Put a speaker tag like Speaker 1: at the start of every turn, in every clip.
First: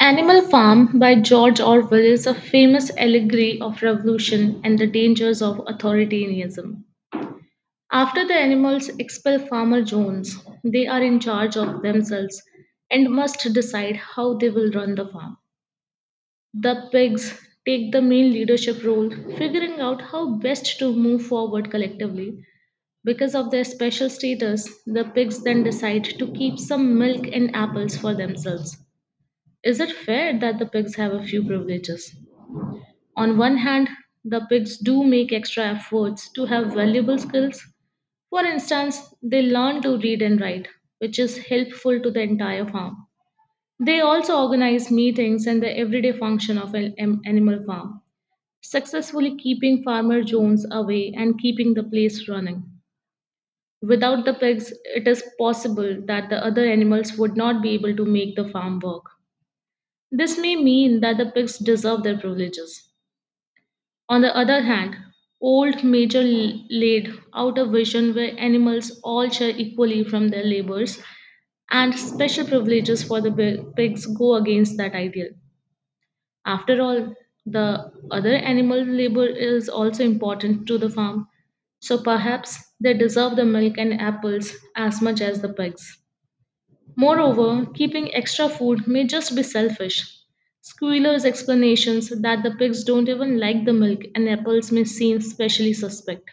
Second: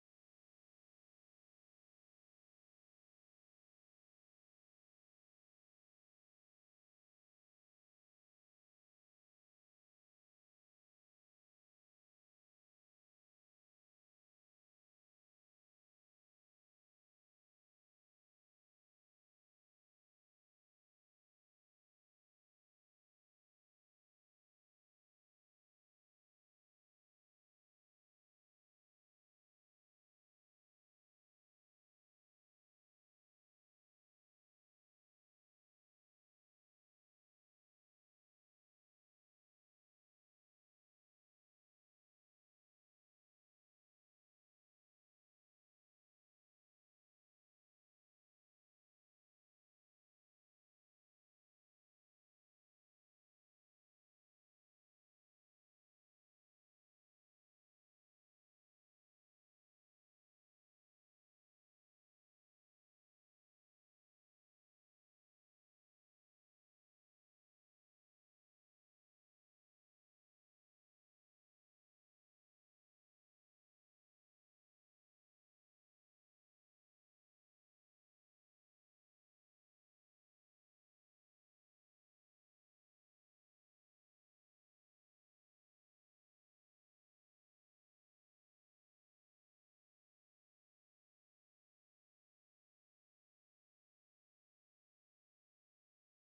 Speaker 1: Animal Farm by George Orwell is a famous allegory of revolution and the dangers of authoritarianism. After the animals expel Farmer Jones, they are in charge of themselves and must decide how they will run the farm. The pigs take the main leadership role, figuring out how best to move forward collectively. Because of their special status, the pigs then decide to keep some milk and apples for themselves. Is it fair that the pigs have a few privileges? On one hand, the pigs do make extra efforts to have valuable skills. For instance, they learn to read and write, which is helpful to the entire farm. They also organize meetings and the everyday function of an animal farm, successfully keeping Farmer Jones away and keeping the place running. Without the pigs, it is possible that the other animals would not be able to make the farm work. This may mean that the pigs deserve their privileges. On the other hand, old Major laid out a vision where animals all share equally from their labors, and special privileges for the pigs go against that ideal. After all, the other animal labor is also important to the farm, so perhaps they deserve the milk and apples as much as the pigs. Moreover, keeping extra food may just be selfish. Squealer's explanations that the pigs don't even like the milk and apples may seem especially suspect.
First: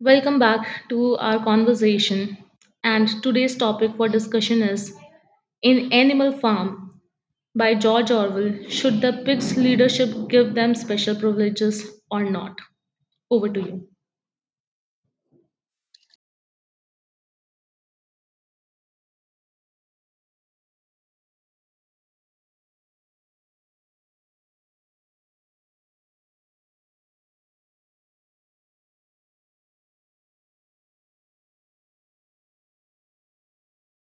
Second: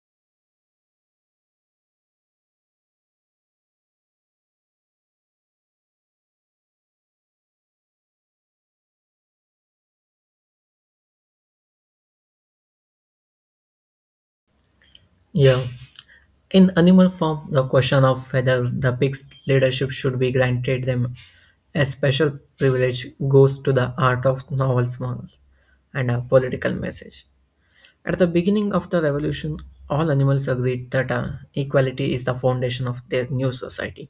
Speaker 1: Welcome back to our conversation. And today's topic for discussion is: in Animal Farm by George Orwell, should the pigs' leadership give them special privileges or not? Over to you.
Speaker 2: Yeah. In animal form, the question of whether the pig's leadership should be granted them a special privilege goes to the art of novel's moral and a political message. At the beginning of the revolution, all animals agreed that equality is the foundation of their new society.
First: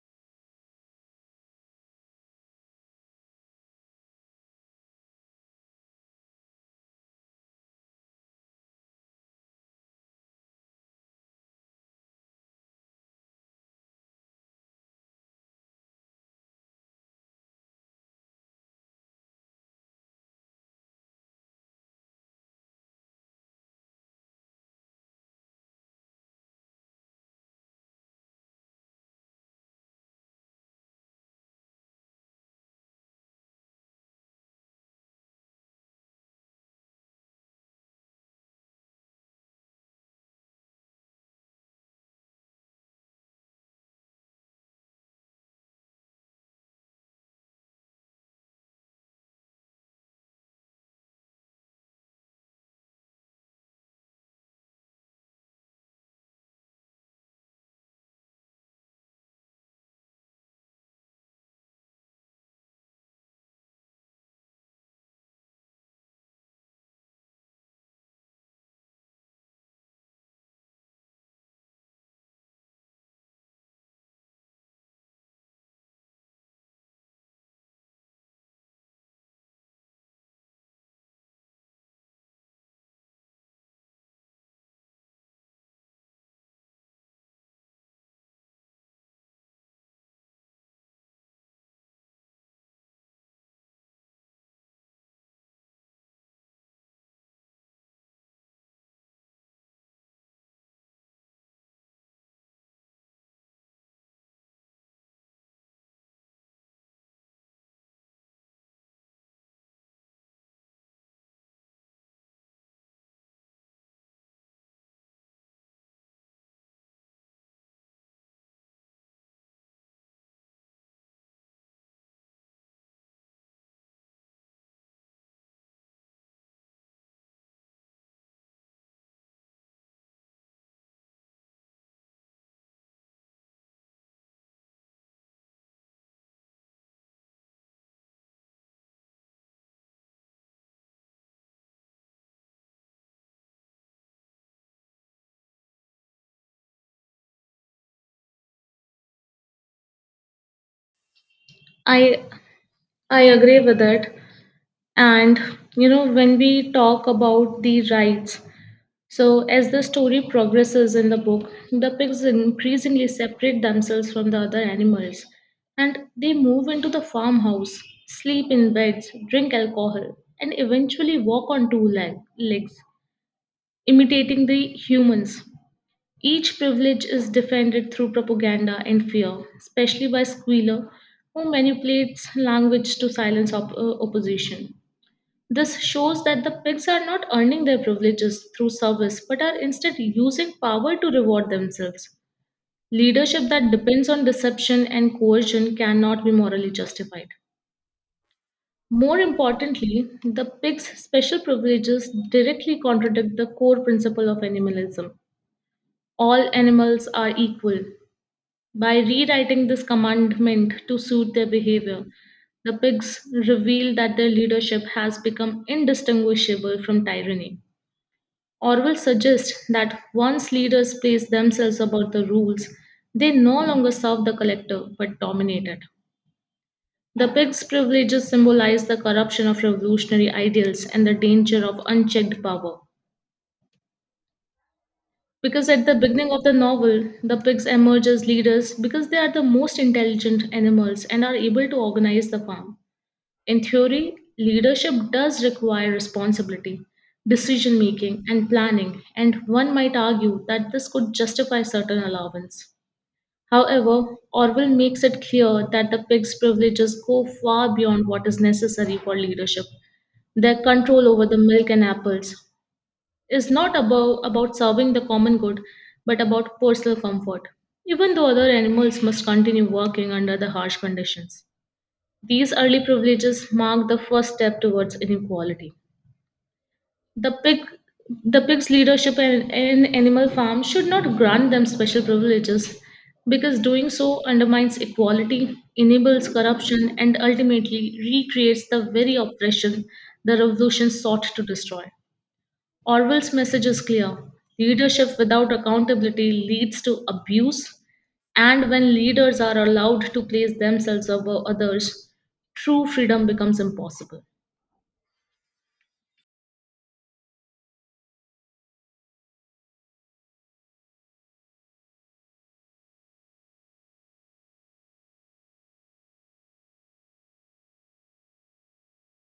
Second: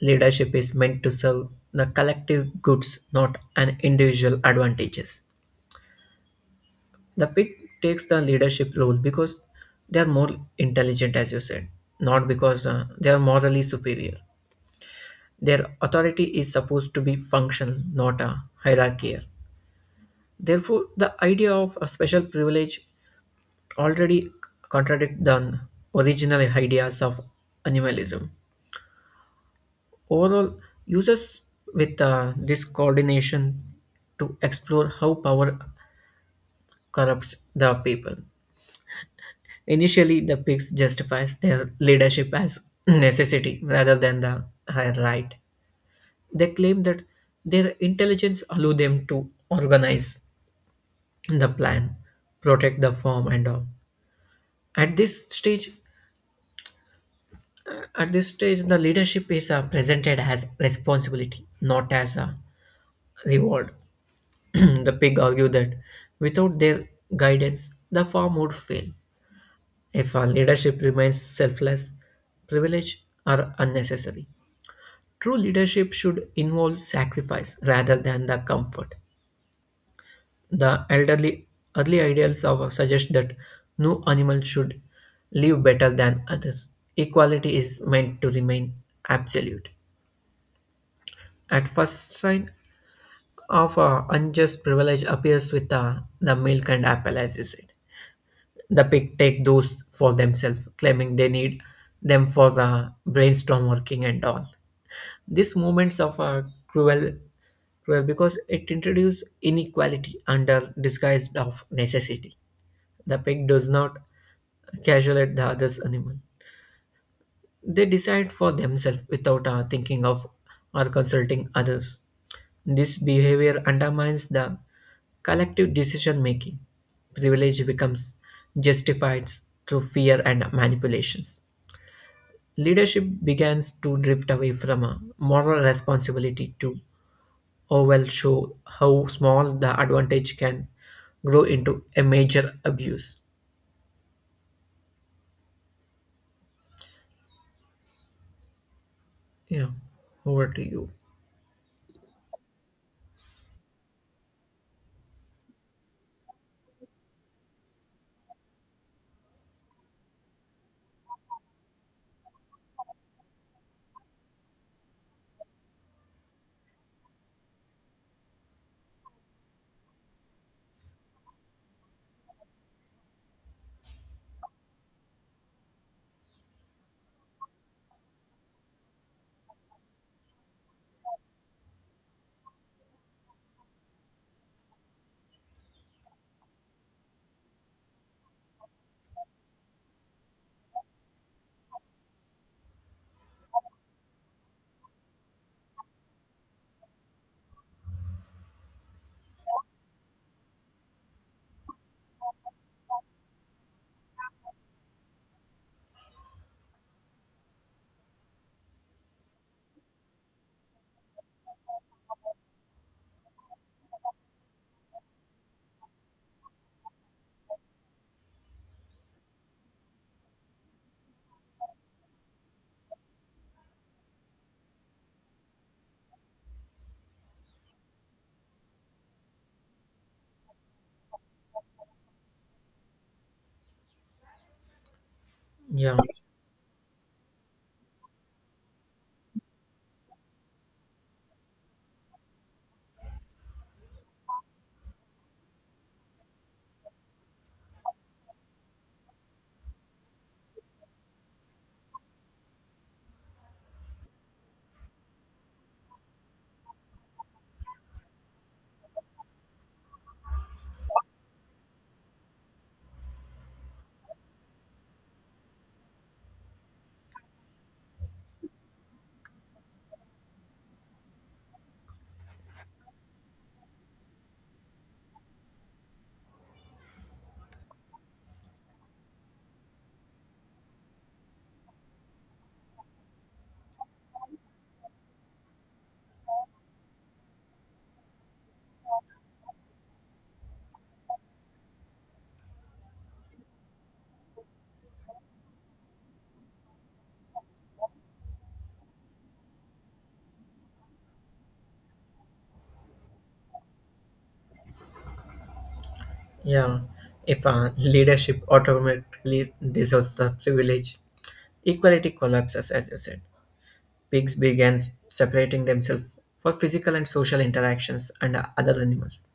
Speaker 2: Leadership is meant to serve the collective goods, not an individual advantages. The pig takes the leadership role because they are more intelligent, as you said, not because they are morally superior. Their authority is supposed to be functional, not a hierarchical. Therefore, the idea of a special privilege already contradicts the original ideas of animalism. Overall, users with this coordination to explore how power corrupts the people. Initially, the pigs justifies their leadership as necessity rather than the higher right. They claim that their intelligence allow them to organize the plan, protect the farm, and all. At this stage, at this stage, the leadership is presented as responsibility, not as a reward. The pig argue that without their guidance, the farm would fail. If our leadership remains selfless, privilege are unnecessary. True leadership should involve sacrifice rather than the comfort. The elderly early ideals of suggest that no animal should live better than others. Equality is meant to remain absolute. At first sign of unjust privilege appears with the milk and apple, as you said. The pig take those for themselves, claiming they need them for the brainstorm working and all. These movements of a cruel, cruel because it introduces inequality under disguise of necessity. The pig does not casualate the other's animal. They decide for themselves without thinking of or consulting others. This behavior undermines the collective decision making. Privilege becomes justified through fear and manipulations. Leadership begins to drift away from a moral responsibility to oh well show how small the advantage can grow into a major abuse. Yeah, over to you.
Speaker 1: I I agree with it. And when we talk about the rights, so, as the story progresses in the book, the pigs increasingly separate themselves from the other animals, and they move into the farmhouse, sleep in beds, drink alcohol, and eventually walk on two legs, imitating the humans. Each privilege is defended through propaganda and fear, especially by Squealer, who manipulates language to silence opposition. This shows that the pigs are not earning their privileges through service but are instead using power to reward themselves. Leadership that depends on deception and coercion cannot be morally justified. More importantly, the pig's special privileges directly contradict the core principle of animalism. All animals are equal. By rewriting this commandment to suit their behavior, the pigs reveal that their leadership has become indistinguishable from tyranny. Orwell suggests that once leaders place themselves above the rules, they no longer serve the collective but dominate it. The pig's privileges symbolize the corruption of revolutionary ideals and the danger of unchecked power. Because at the
Speaker 2: Yeah.
Speaker 1: beginning of the novel, the pigs emerge as leaders because they are the most intelligent animals and are able to organize the farm. In theory, leadership does require responsibility, decision making, and planning, and one might argue that this could justify certain allowance. However, Orwell makes it clear that the pig's privileges go far beyond what is necessary for leadership. Their control over the milk and apples is not about serving the common good, but about personal comfort, even though other animals must continue working under the harsh conditions. These early privileges mark the first step towards inequality. The pig the pig's leadership in animal farm should not grant them special privileges because doing so undermines equality, enables corruption, and ultimately recreates the very oppression the revolution sought to destroy. Orwell's message is clear: leadership without accountability leads to abuse, and when leaders are allowed to place themselves above others, true freedom becomes impossible.
Speaker 2: Yeah, if leadership automatically deserves the privilege, equality collapses, as you said. Pigs began separating themselves for physical and social interactions and other animals.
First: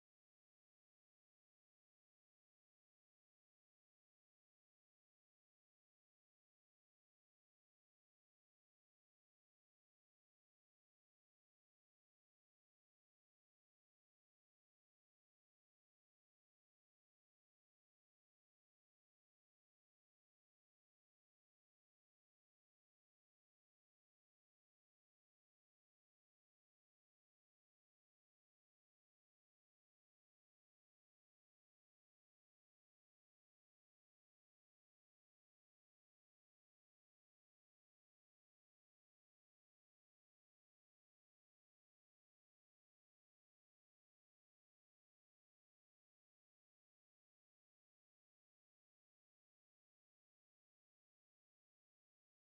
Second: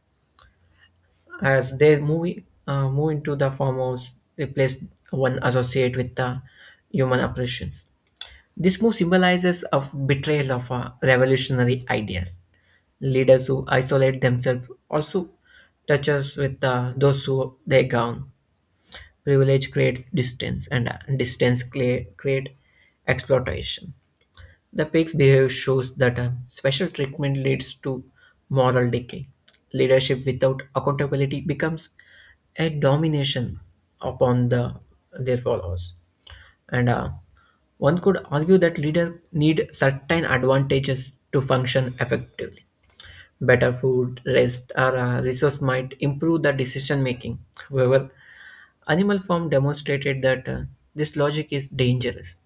Speaker 2: As they move into the farmhouse, replaced one associate with the human operations. This move symbolizes of betrayal of revolutionary ideas. Leaders who isolate themselves also touches with those who they govern. Privilege creates distance, and distance create exploitation. The pig's behavior shows that special treatment leads to moral decay. Leadership without accountability becomes a domination upon the their followers. And one could argue that leaders need certain advantages to function effectively. Better food, rest, or resource might improve the decision making. However, Animal Farm demonstrated that this logic is dangerous.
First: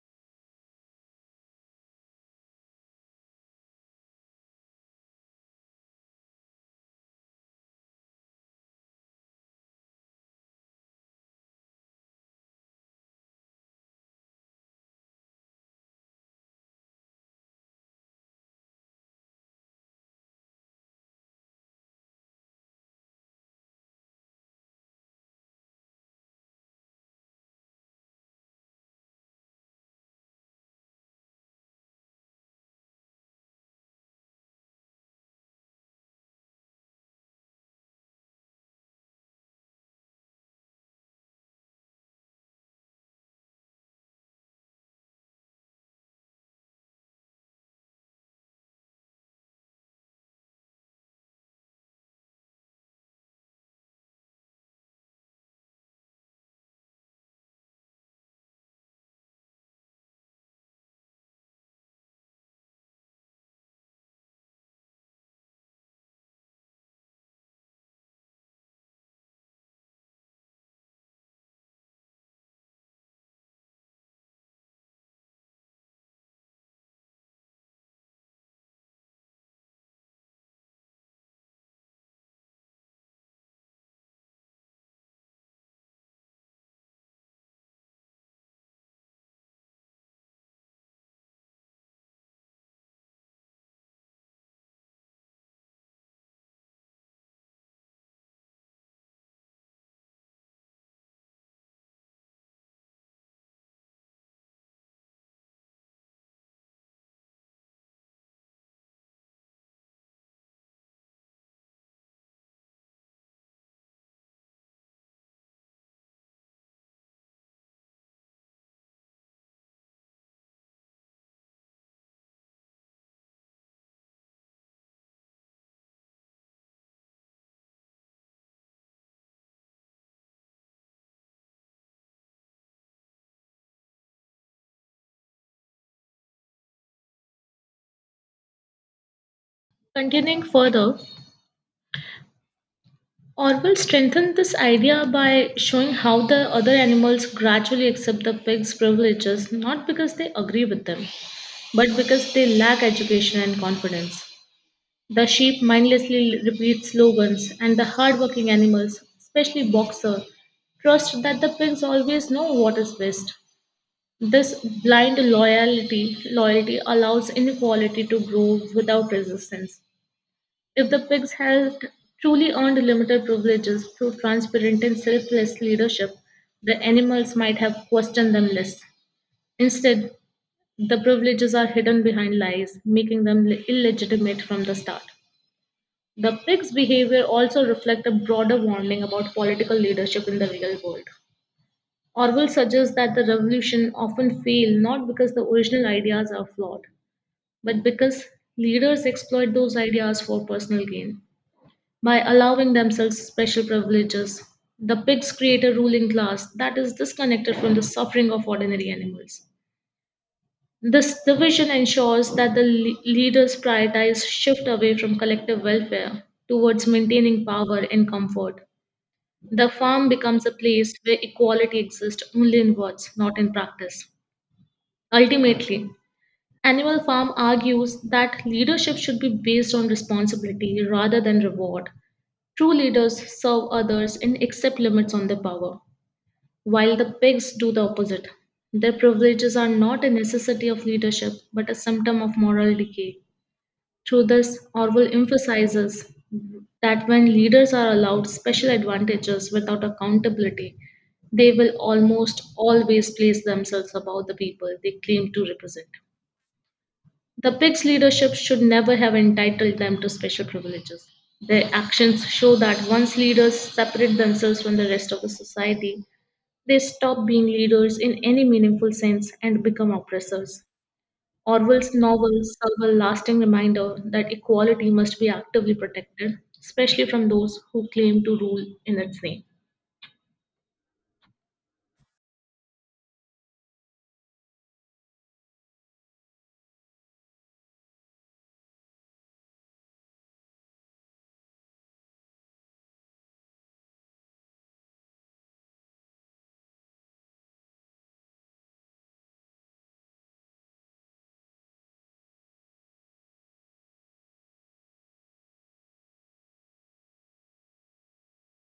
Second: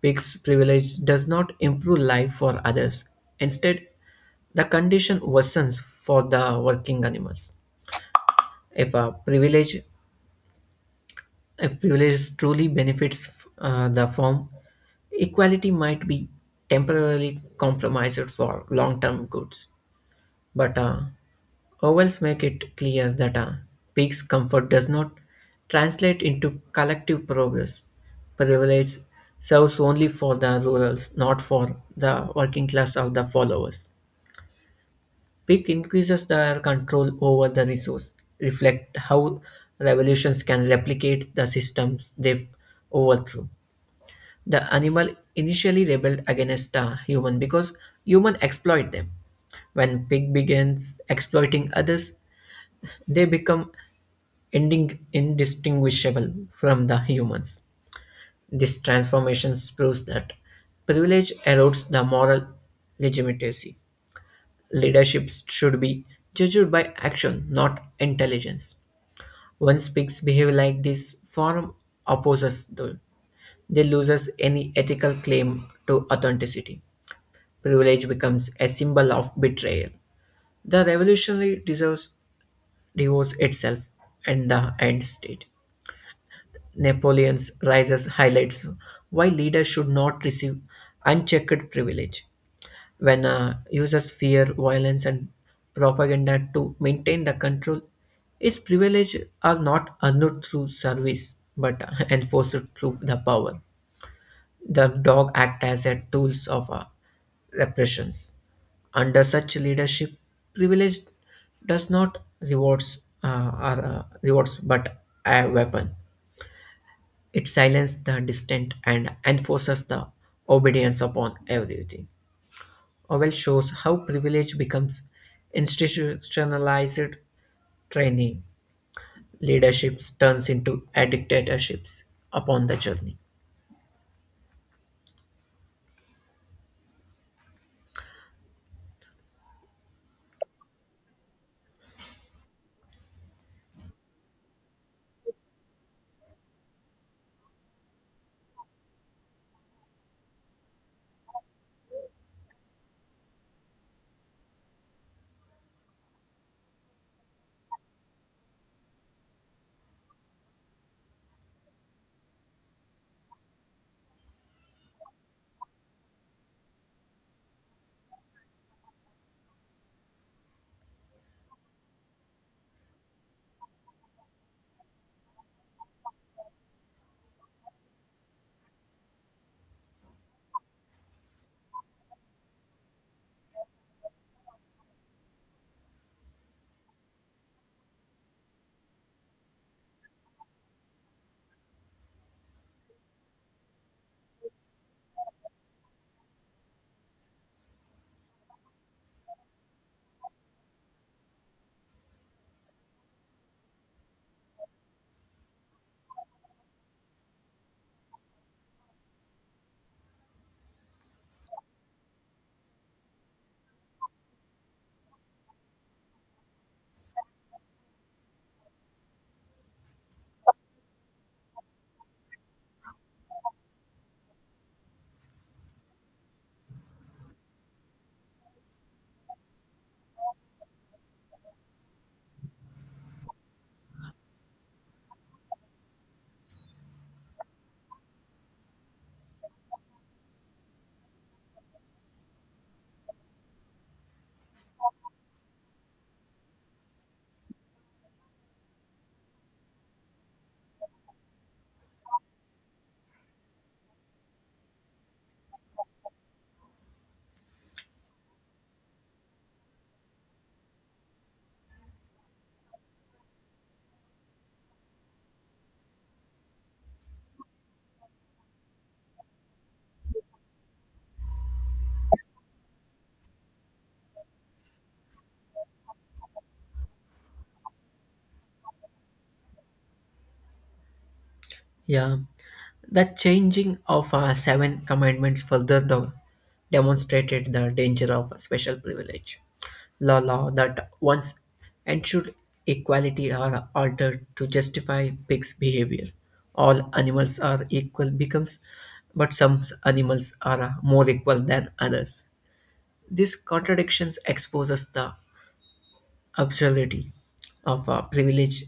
Speaker 2: Pigs' privilege does not improve life for others. Instead, the condition worsens for the working animals. If a privilege, if privilege truly benefits the farm, equality might be temporarily compromised for long-term goods. But Owls make it clear that peaks comfort does not translate into collective progress. Privilege serves only for the rurals, not for the working class or the followers. Peak increases their control over the resource, reflect how revolutions can replicate the systems they overthrew. The animal initially rebelled against the human because human exploit them. When pig begins exploiting others, they become ending indistinguishable from the humans. This transformation proves that privilege erodes the moral legitimacy. Leadership should be judged by action, not intelligence. When speaks behave like this, form opposes them. They loses any ethical claim to authenticity. Privilege becomes a symbol of betrayal. The revolutionary deserves divorce itself and the end state. Napoleon's rises highlights why leaders should not receive unchecked privilege. When users fear violence and propaganda to maintain the control, its privilege are not earned through service but enforced through the power. The dog act as a tools of repressions. Under such leadership, privilege does not rewards or rewards but a weapon. It silences the distant and enforces the obedience upon everything. Orwell shows how privilege becomes institutionalized training. Leaderships turns into dictatorships upon the journey.
Speaker 1: Continuing further, Orwell strengthened this idea by showing how the other animals gradually accept the pig's privileges not because they agree with them, but because they lack education and confidence. The sheep mindlessly repeat slogans, and the hardworking animals, especially Boxer, trust that the pigs always know what is best. This blind loyalty allows inequality to grow without resistance. If the pigs had truly earned limited privileges through transparent and selfless leadership, the animals might have questioned them less. Instead, the privileges are hidden behind lies, making them illegitimate from the start. The pig's behavior also reflects a broader warning about political leadership in the real world. Orwell suggests that the revolution often fail not because the original ideas are flawed, but because leaders exploit those ideas for personal gain. By allowing themselves special privileges, the pigs create a ruling class that is disconnected from the suffering of ordinary animals. This division ensures that the leaders prioritize shift away from collective welfare towards maintaining power and comfort. The farm becomes a place where equality exists only in words, not in practice. Ultimately, Animal Farm argues that leadership should be based on responsibility rather than reward. True leaders serve others and accept limits on their power while the pigs do the opposite. Their privileges are not a necessity of leadership, but a symptom of moral decay. Through this, Orwell emphasizes that when leaders are allowed special advantages without accountability, they will almost always place themselves above the people they claim to represent. The pigs' leadership should never have entitled them to special privileges. Their actions show that once leaders separate themselves from the rest of the society, they stop being leaders in any meaningful sense and become oppressors. Orwell's novels serve a lasting reminder that equality must be actively protected, especially from those who claim to rule in its name.
Speaker 2: Yeah, the changing of seven commandments further demonstrated the danger of special privilege. Law that once ensured equality are altered to justify pigs' behavior. All animals are equal becomes, but some animals are more equal than others. These contradictions exposes the absurdity of privileged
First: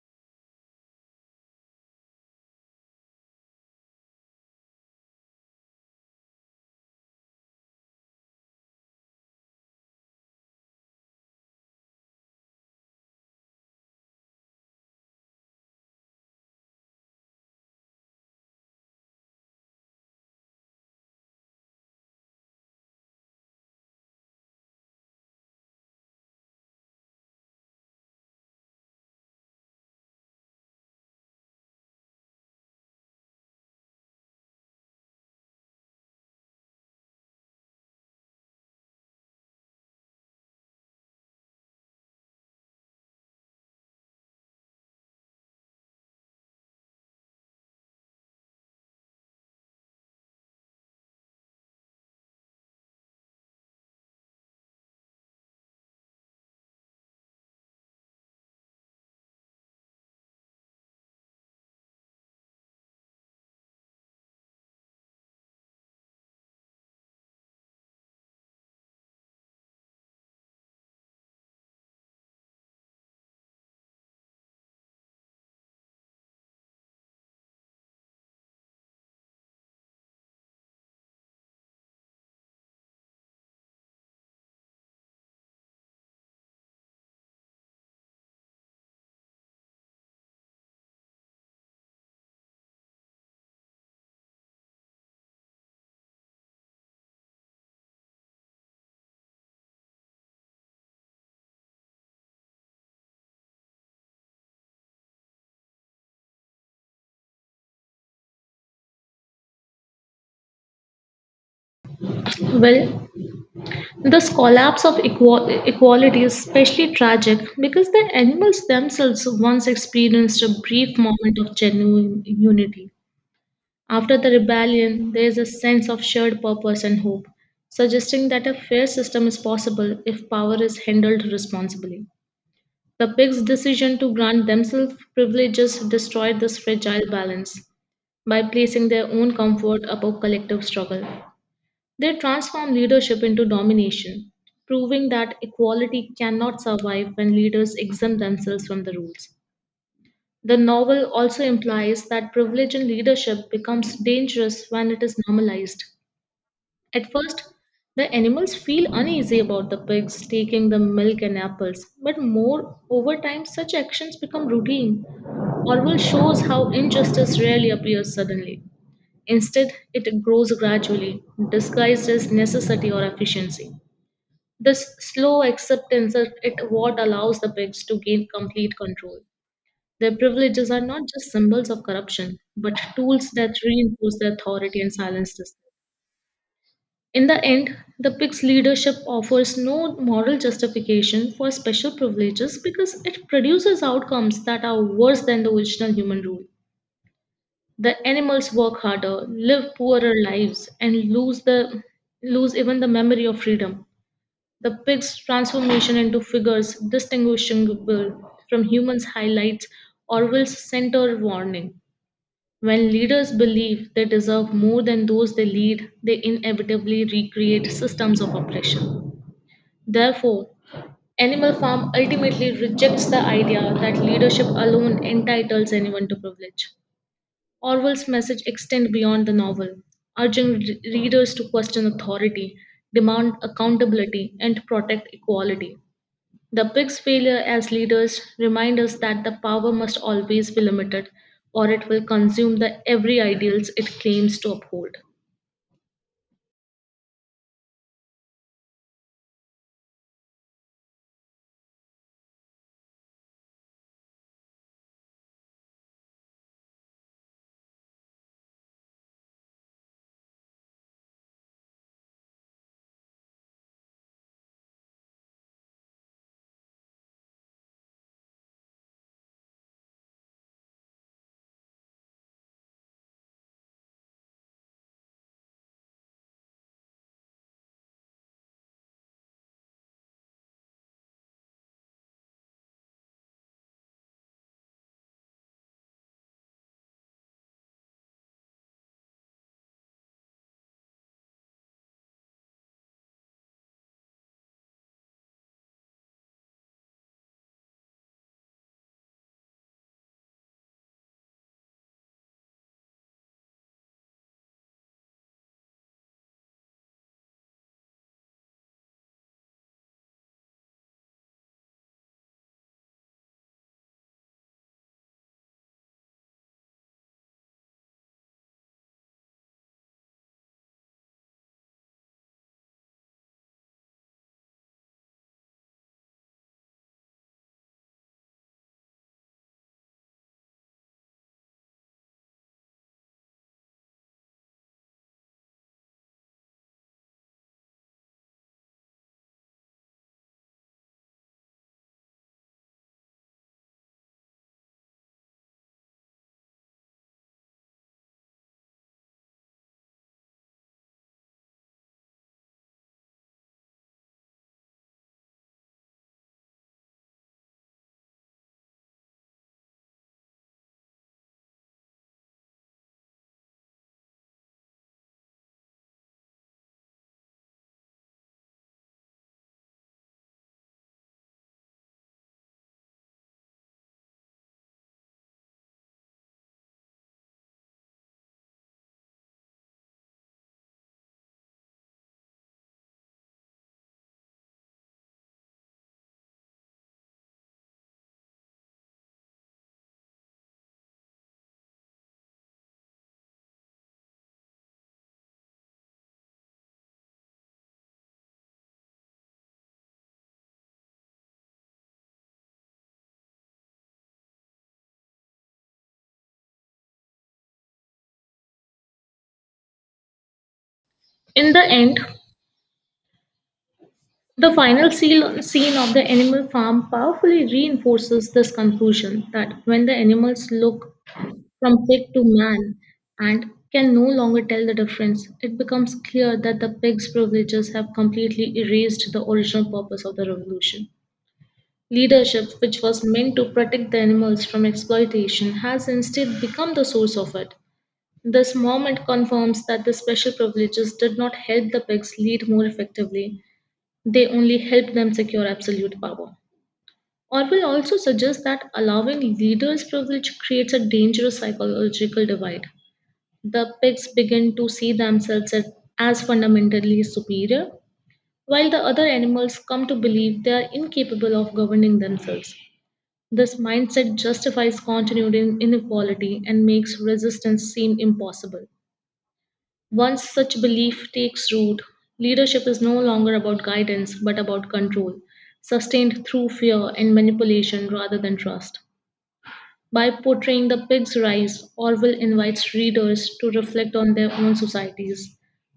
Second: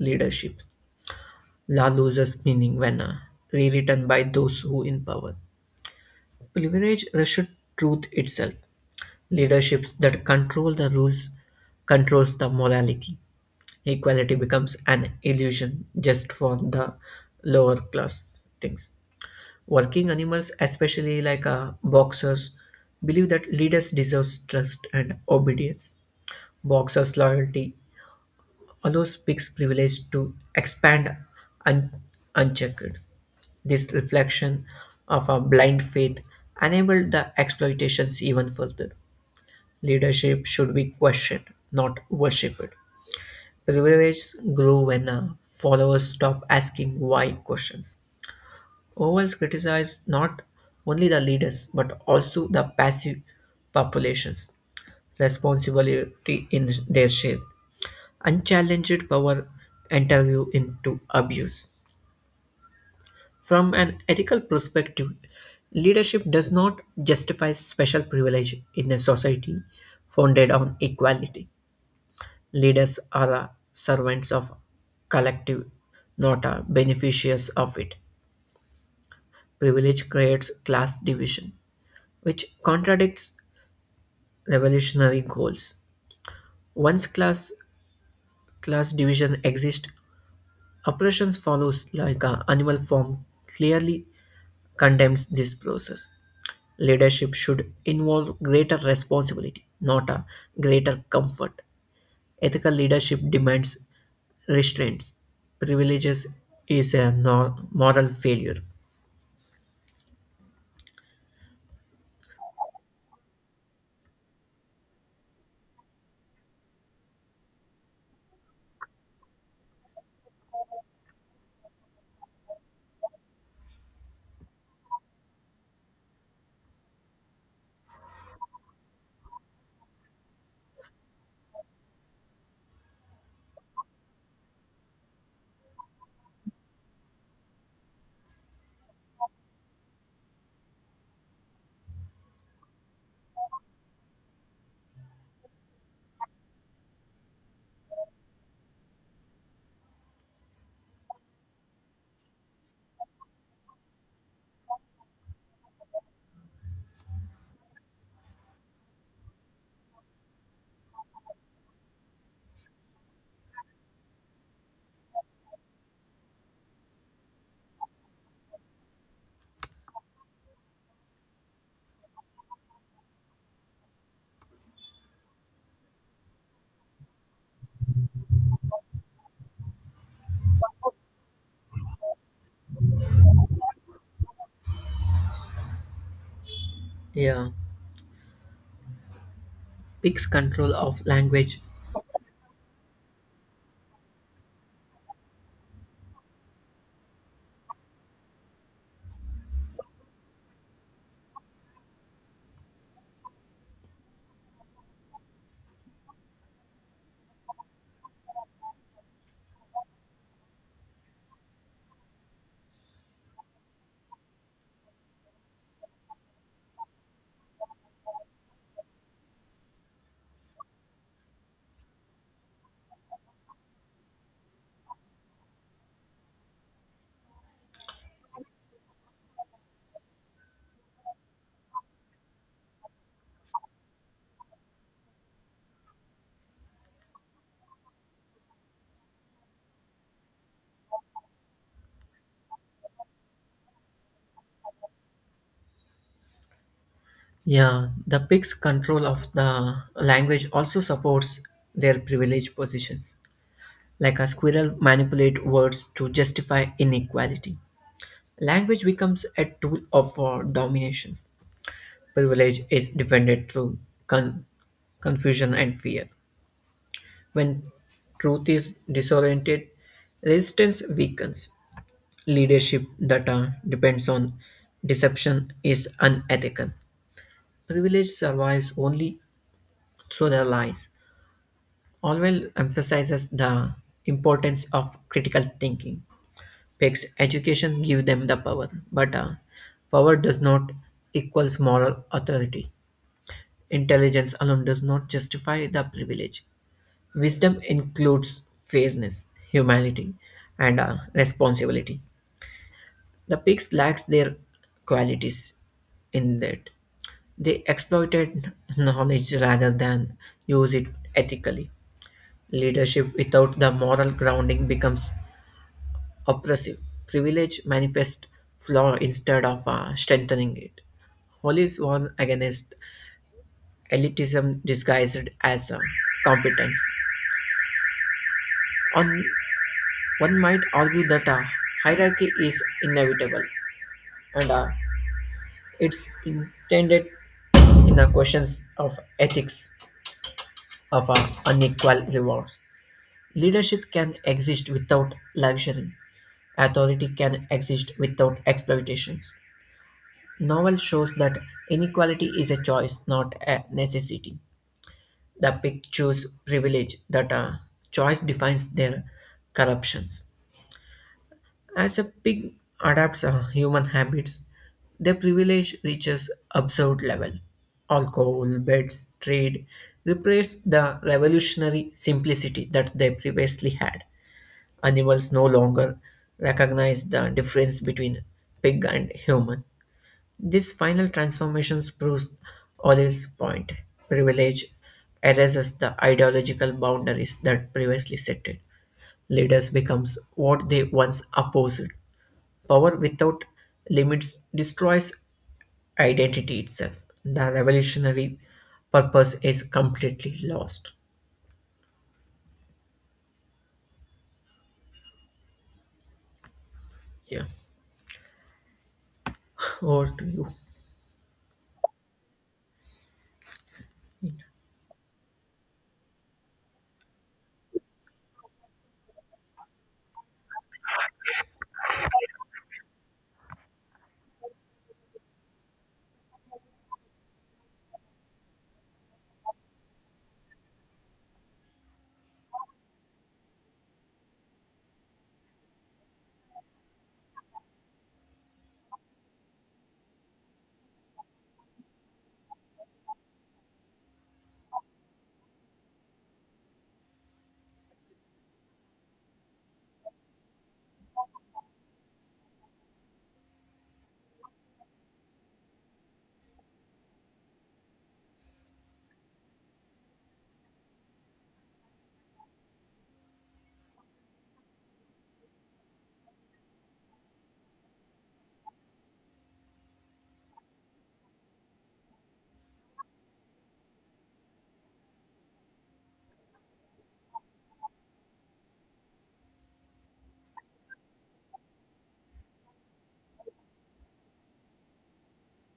Speaker 2: leadership. Law loses meaning when rewritten by those who in power. Privilege rushes truth itself. Leaderships that control the rules controls the morality. Equality becomes an illusion just for the lower class things. Working animals, especially like boxers, believe that leaders deserve trust and obedience. Boxers' loyalty allows peaks privilege to expand un- unchecked. This reflection of a blind faith enabled the exploitations even further. Leadership should be questioned, not worshipped. Privilege grew when followers stop asking why questions. Orwell's criticized not only the leaders but also the passive populations responsibility in their shape. Unchallenged power interview into abuse. From an ethical perspective, leadership does not justify special privilege in a society founded on equality. Leaders are servants of collective, not beneficiaries of it. Privilege creates class division, which contradicts revolutionary goals. Once class division exists, operations follows like a animal form clearly condemns this process. Leadership should involve greater responsibility, not a greater comfort. Ethical leadership demands restraints. Privileges is a no- moral failure.
Speaker 1: Well, this collapse of equality is especially tragic because the animals themselves once experienced a brief moment of genuine unity. After the rebellion, there is a sense of shared purpose and hope, suggesting that a fair system is possible if power is handled responsibly. The pigs' decision to grant themselves privileges destroyed this fragile balance by placing their own comfort above collective struggle. They transform leadership into domination, proving that equality cannot survive when leaders exempt themselves from the rules. The novel also implies that privilege in leadership becomes dangerous when it is normalized. At first, the animals feel uneasy about the pigs taking the milk and apples, but more over time, such actions become routine. Orwell shows how injustice rarely appears suddenly. Instead, it grows gradually, disguised as necessity or efficiency. This slow acceptance it what allows the pigs to gain complete control. Their privileges are not just symbols of corruption, but tools that reinforce their authority and silence dissent. In the
Speaker 2: Yeah,
Speaker 1: end, the PIC's leadership offers no
Speaker 2: pig's
Speaker 1: moral
Speaker 2: control of
Speaker 1: justification for
Speaker 2: language.
Speaker 1: special privileges because it produces outcomes that are worse than the original human rule. The animals work harder, live poorer lives, and lose even the memory of freedom. The pig's transformation into figures distinguishable from humans highlights Orwell's center warning: when leaders believe they deserve more than those they lead, they inevitably recreate systems of oppression. Therefore, Animal Farm ultimately rejects the idea that leadership alone entitles anyone to privilege. Orwell's message extends beyond the novel, urging readers to question authority, demand accountability, and protect equality. The pig's failure as leaders remind us that the power must always be limited or it will consume the every ideals it claims to uphold.
Speaker 2: Yeah, the pig's control of the language also supports their privileged positions. Like a squirrel manipulate words to justify inequality. Language becomes a tool of domination. Privilege is defended through con- confusion and fear. When truth is disoriented, resistance weakens. Leadership that depends on deception is unethical. Privilege survives only through their lies. Orwell emphasizes the importance of critical thinking. Picks education give them the power, but power does not equals moral authority. Intelligence alone does not justify the privilege. Wisdom includes fairness, humanity, and responsibility. The pigs lacks their qualities in that. They exploited knowledge rather than use it ethically. Leadership without the moral grounding becomes oppressive. Privilege manifests flaw instead of strengthening it. Hollis warned against elitism disguised as competence. On one might argue that a hierarchy is inevitable, and it's intended in the questions of ethics of unequal rewards. Leadership can exist without luxury. Authority can exist without exploitations. Novel shows that inequality is a choice, not a necessity. The pick choose privilege that choice defines their corruptions. As a pig adapts human habits, their privilege reaches absurd level. Alcohol, beds, trade replace the revolutionary simplicity that they previously had. Animals no longer recognize the difference between pig and human. This final transformation proves Olive's point. Privilege erases the ideological boundaries that previously set it. Leaders becomes what they once opposed. Power without limits destroys identity itself. The revolutionary purpose is completely lost. Yeah, over to you.
Speaker 1: In the end, the final scene of the animal farm powerfully reinforces this conclusion that when the animals look from pig to man and can no longer tell the difference, it becomes clear that the pig's privileges have completely erased the original purpose of the revolution. Leadership, which was meant to protect the animals from exploitation, has instead become the source of it. This moment confirms that the special privileges did not help the pigs lead more effectively, they only helped them secure absolute power. Orwell also suggests that allowing leaders' privilege creates a dangerous psychological divide. The pigs begin to see themselves as fundamentally superior, while the other animals come to believe they are incapable of governing themselves. This mindset justifies continued inequality and makes resistance seem impossible. Once such belief takes root, leadership is no longer about guidance but about control, sustained through fear and manipulation rather than trust. By portraying the pig's rise, Orwell invites readers to reflect on their own societies.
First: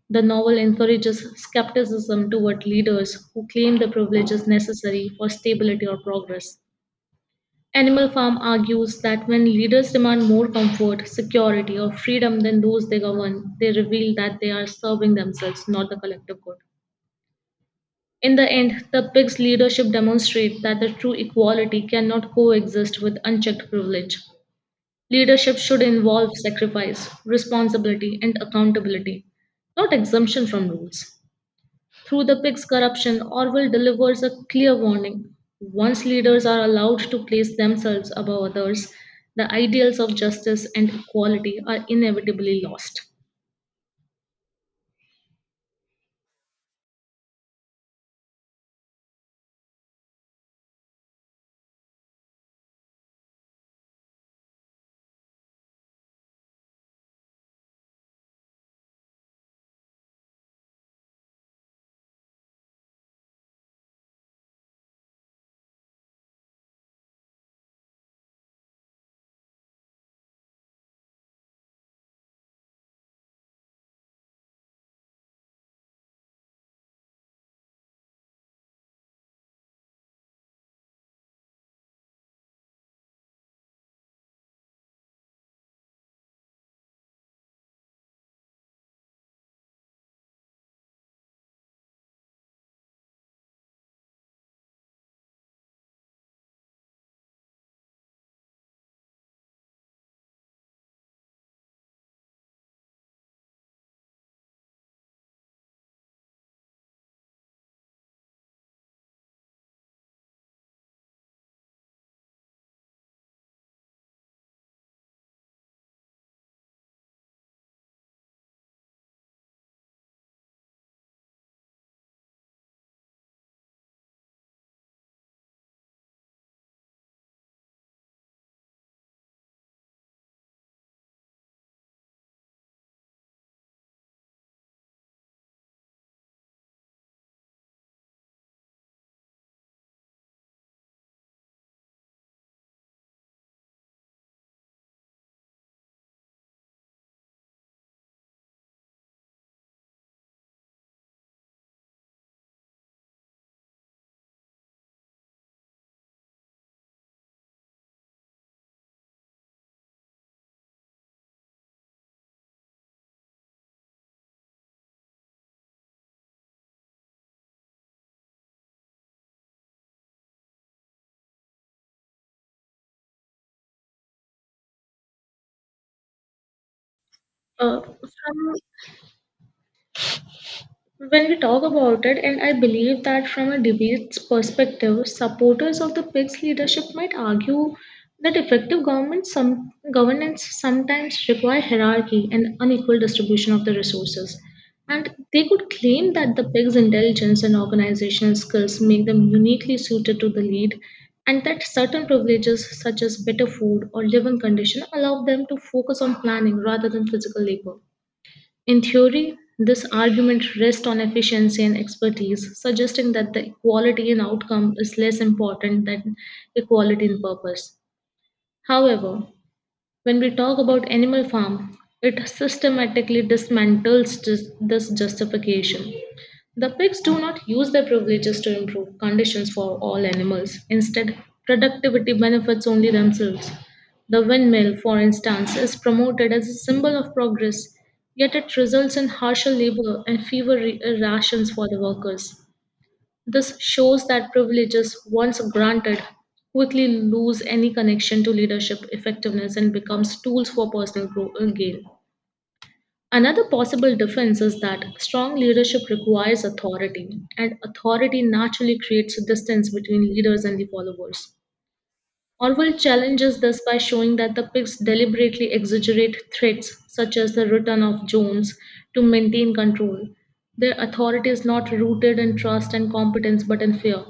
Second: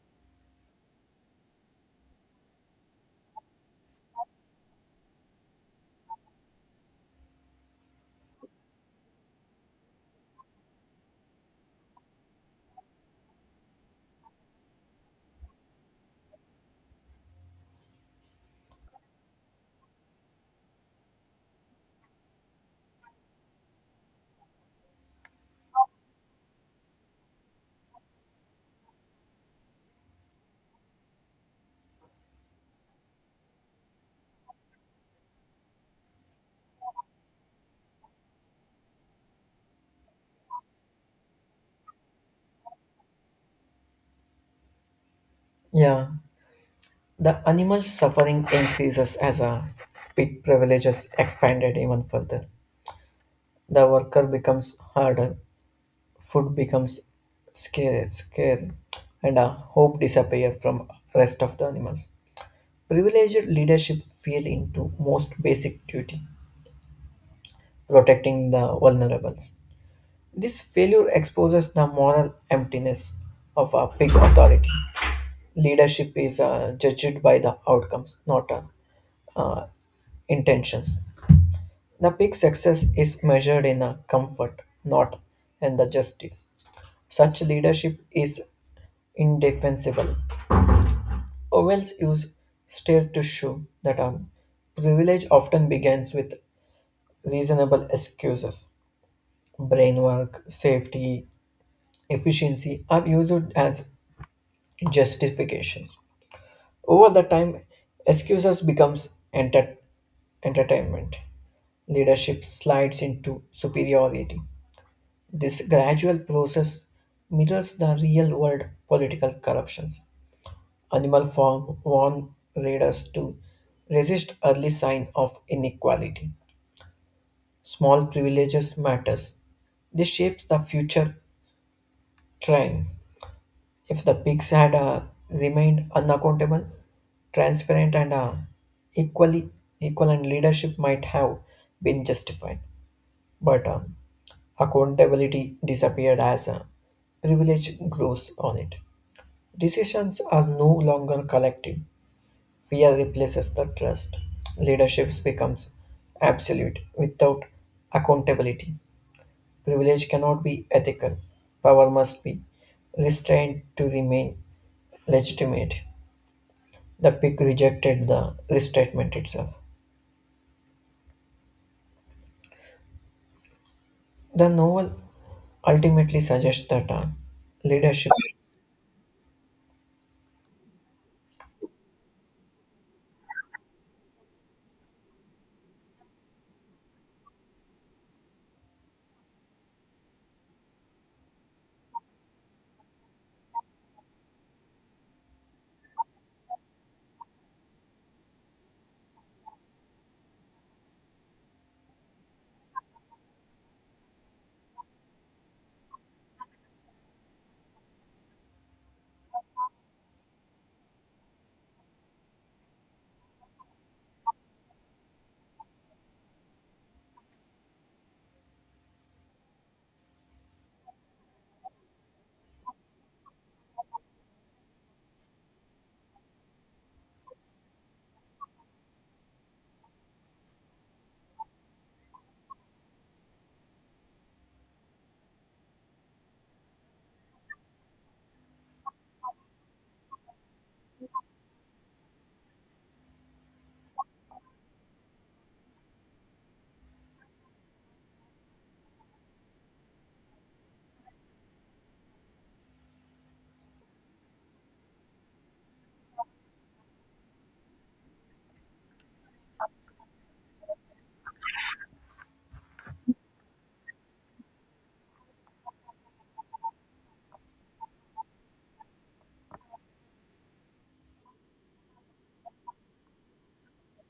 Speaker 1: The novel encourages skepticism toward leaders who claim the privilege is necessary for stability or progress. Animal Farm argues that when leaders demand more comfort, security, or freedom than those they govern, they reveal that they are serving themselves, not the collective good. In the end, the pig's leadership demonstrates that the true equality cannot coexist with unchecked privilege. Leadership should involve sacrifice, responsibility, and accountability, not exemption from rules. Through the pig's corruption, Orwell delivers a clear warning. Once leaders are allowed to place themselves above others, the ideals of justice and equality are inevitably lost.
Speaker 2: Yeah, the animal suffering increases as a pig privilege is expanded even further. The worker becomes harder, food becomes scarce, and hope disappear from rest of the animals. Privileged leadership fell into most basic duty, protecting the vulnerables. This failure exposes the moral emptiness of a big authority. Leadership is judged by the outcomes, not uh, intentions. The big success is measured in a comfort, not in the justice. Such leadership is indefensible. Orwell's use stare to show that privilege often begins with reasonable excuses. Brain work, safety, efficiency are used as justifications. Over the time, excuses becomes entertainment. Leadership slides into superiority. This gradual process mirrors the real-world political corruptions. Animal farm warn readers to resist early sign of inequality. Small privileges matters. This shapes the future crime. If the pigs had remained unaccountable, transparent, and equally equal, and leadership might have been justified. But accountability disappeared as privilege grows on it. Decisions are no longer collective. Fear replaces the trust. Leadership becomes absolute without accountability. Privilege cannot be ethical. Power must be restrained to remain legitimate. The pick rejected the restatement itself. The novel ultimately suggests that
Speaker 1: Uh,
Speaker 2: leadership.
Speaker 1: from when we talk about it, and I believe that from a debate's perspective, supporters of the PIG's leadership might argue that effective governance sometimes require hierarchy and unequal distribution of the resources. And they could claim that the PIG's intelligence and organizational skills make them uniquely suited to the lead, and that certain privileges such as better food or living condition allow them to focus on planning rather than physical labor. In theory, this argument rests on efficiency and expertise, suggesting that the equality in outcome is less important than equality in purpose. However, when we talk about animal farm, it systematically dismantles this justification. The pigs do not use their privileges to improve conditions for all animals. Instead, productivity benefits only themselves. The windmill, for instance, is promoted as a symbol of progress, yet it results in harsher labor and fewer rations for the workers. This shows that privileges, once granted, quickly lose any connection to leadership effectiveness and becomes tools for personal gain. Another possible difference is that strong leadership requires authority, and authority naturally creates a distance between leaders and the followers. Orwell challenges this by showing that the pigs deliberately exaggerate threats, such as the return of Jones, to maintain control. Their authority is not rooted in trust and competence but in fear.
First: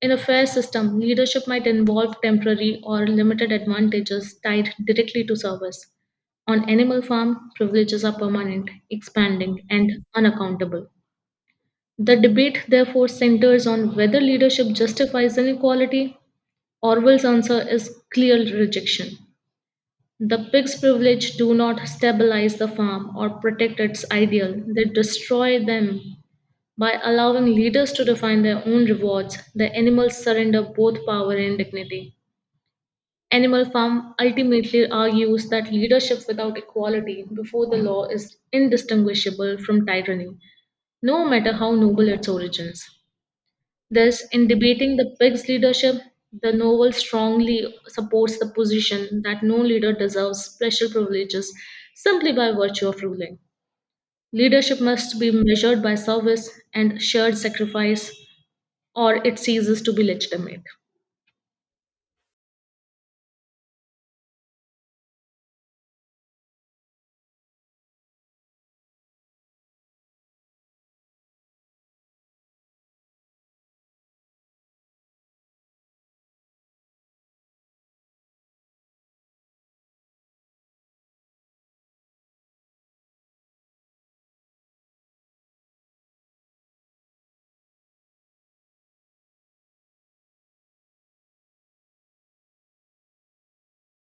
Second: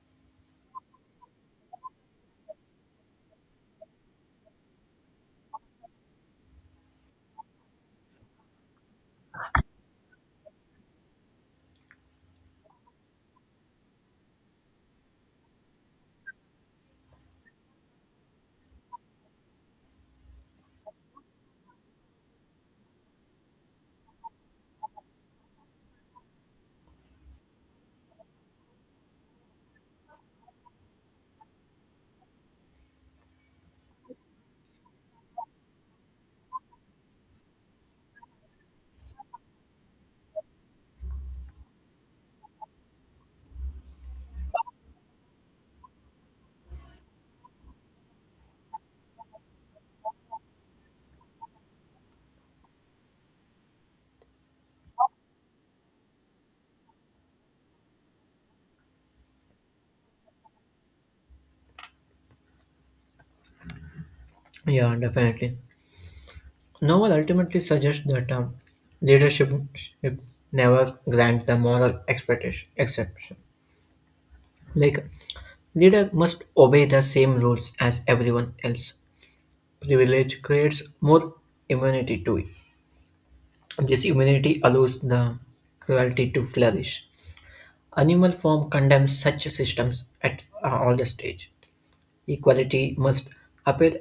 Speaker 1: In a fair system, leadership might involve temporary or limited advantages tied directly to service. On animal farm, privileges are permanent, expanding, and unaccountable. The debate therefore centers on whether leadership justifies inequality. Orwell's answer is clear rejection. The pig's privilege do not stabilize the farm or protect its ideal. They destroy them. By allowing leaders to define their own rewards, the animals surrender both power and dignity. Animal Farm ultimately argues that leadership without equality before the law is indistinguishable from tyranny, no matter how noble its origins. Thus, in debating the pig's leadership, the novel strongly supports the position that no leader deserves special privileges simply by virtue of ruling. Leadership must be measured by service and shared sacrifice or it ceases to be legitimate.
Speaker 2: Yeah, definitely. Novel ultimately suggests that leadership should never grant the moral expectation exception. Like leader must obey the same rules as everyone else. Privilege creates more immunity to it. This immunity allows the cruelty to flourish. Animal form condemns such systems at all the stage. Equality must appeal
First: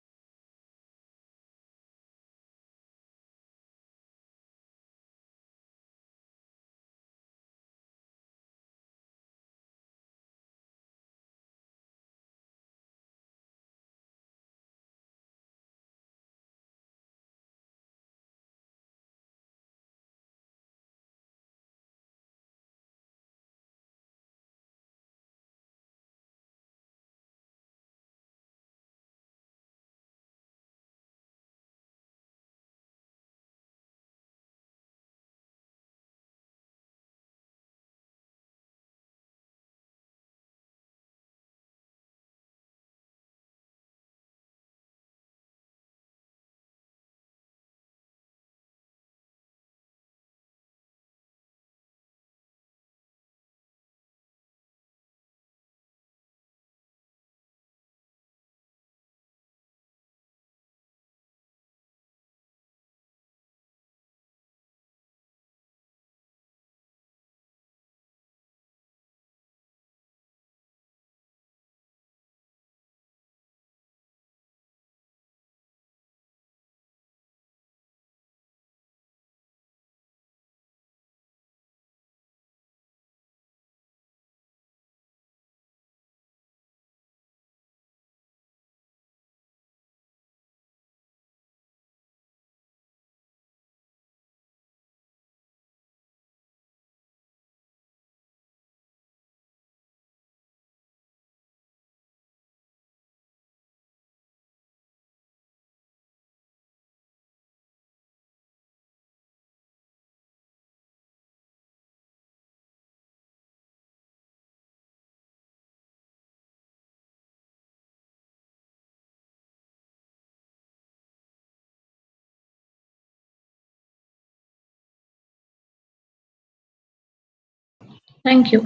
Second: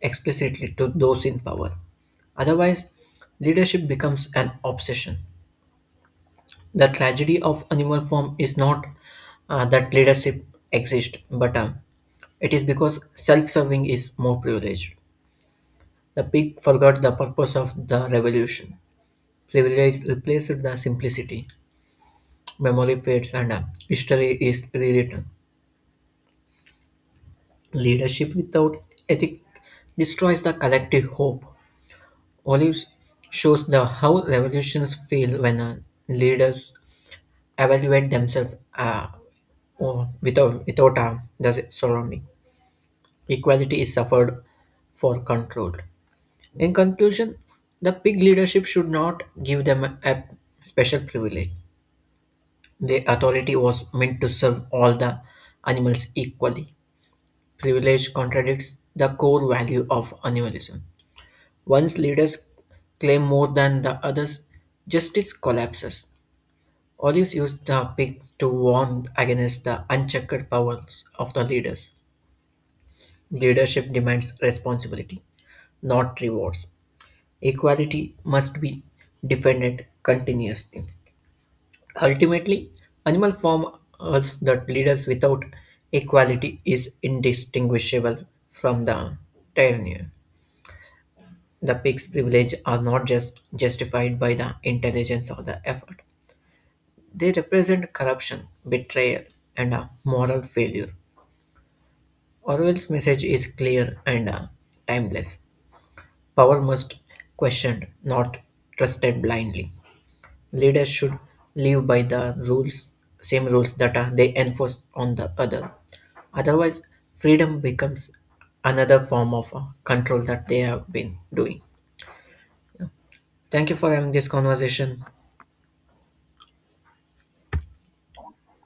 Speaker 2: explicitly to those in power. Otherwise, leadership becomes an obsession. The tragedy of animal form is not that leadership exists, but it is because self serving is more privileged. The pig forgot the purpose of the revolution. Privilege replaced the simplicity. Memory fades and history is rewritten. Leadership without ethic destroys the collective hope. Olives shows the how revolutions fail when leaders evaluate themselves or without the surrounding. Equality is suffered for control. In conclusion, the pig leadership should not give them a special privilege. The authority was meant to serve all the animals equally. Privilege contradicts the core value of animalism. Once leaders claim more than the others, justice collapses. Olives used the pigs to warn against the unchecked powers of the leaders. Leadership demands responsibility, not rewards. Equality must be defended continuously. Ultimately, animal form asserts that leaders without equality is indistinguishable from the tyranny. The pig's privilege are not just justified by the intelligence or the effort. They represent corruption, betrayal, and a moral failure. Orwell's message is clear and timeless. Power must questioned, not trusted blindly. Leaders should live by the rules, same rules that they enforce on the other. Otherwise, freedom becomes another form of control that they have been doing. Thank you for having this conversation.
Speaker 1: Thank you.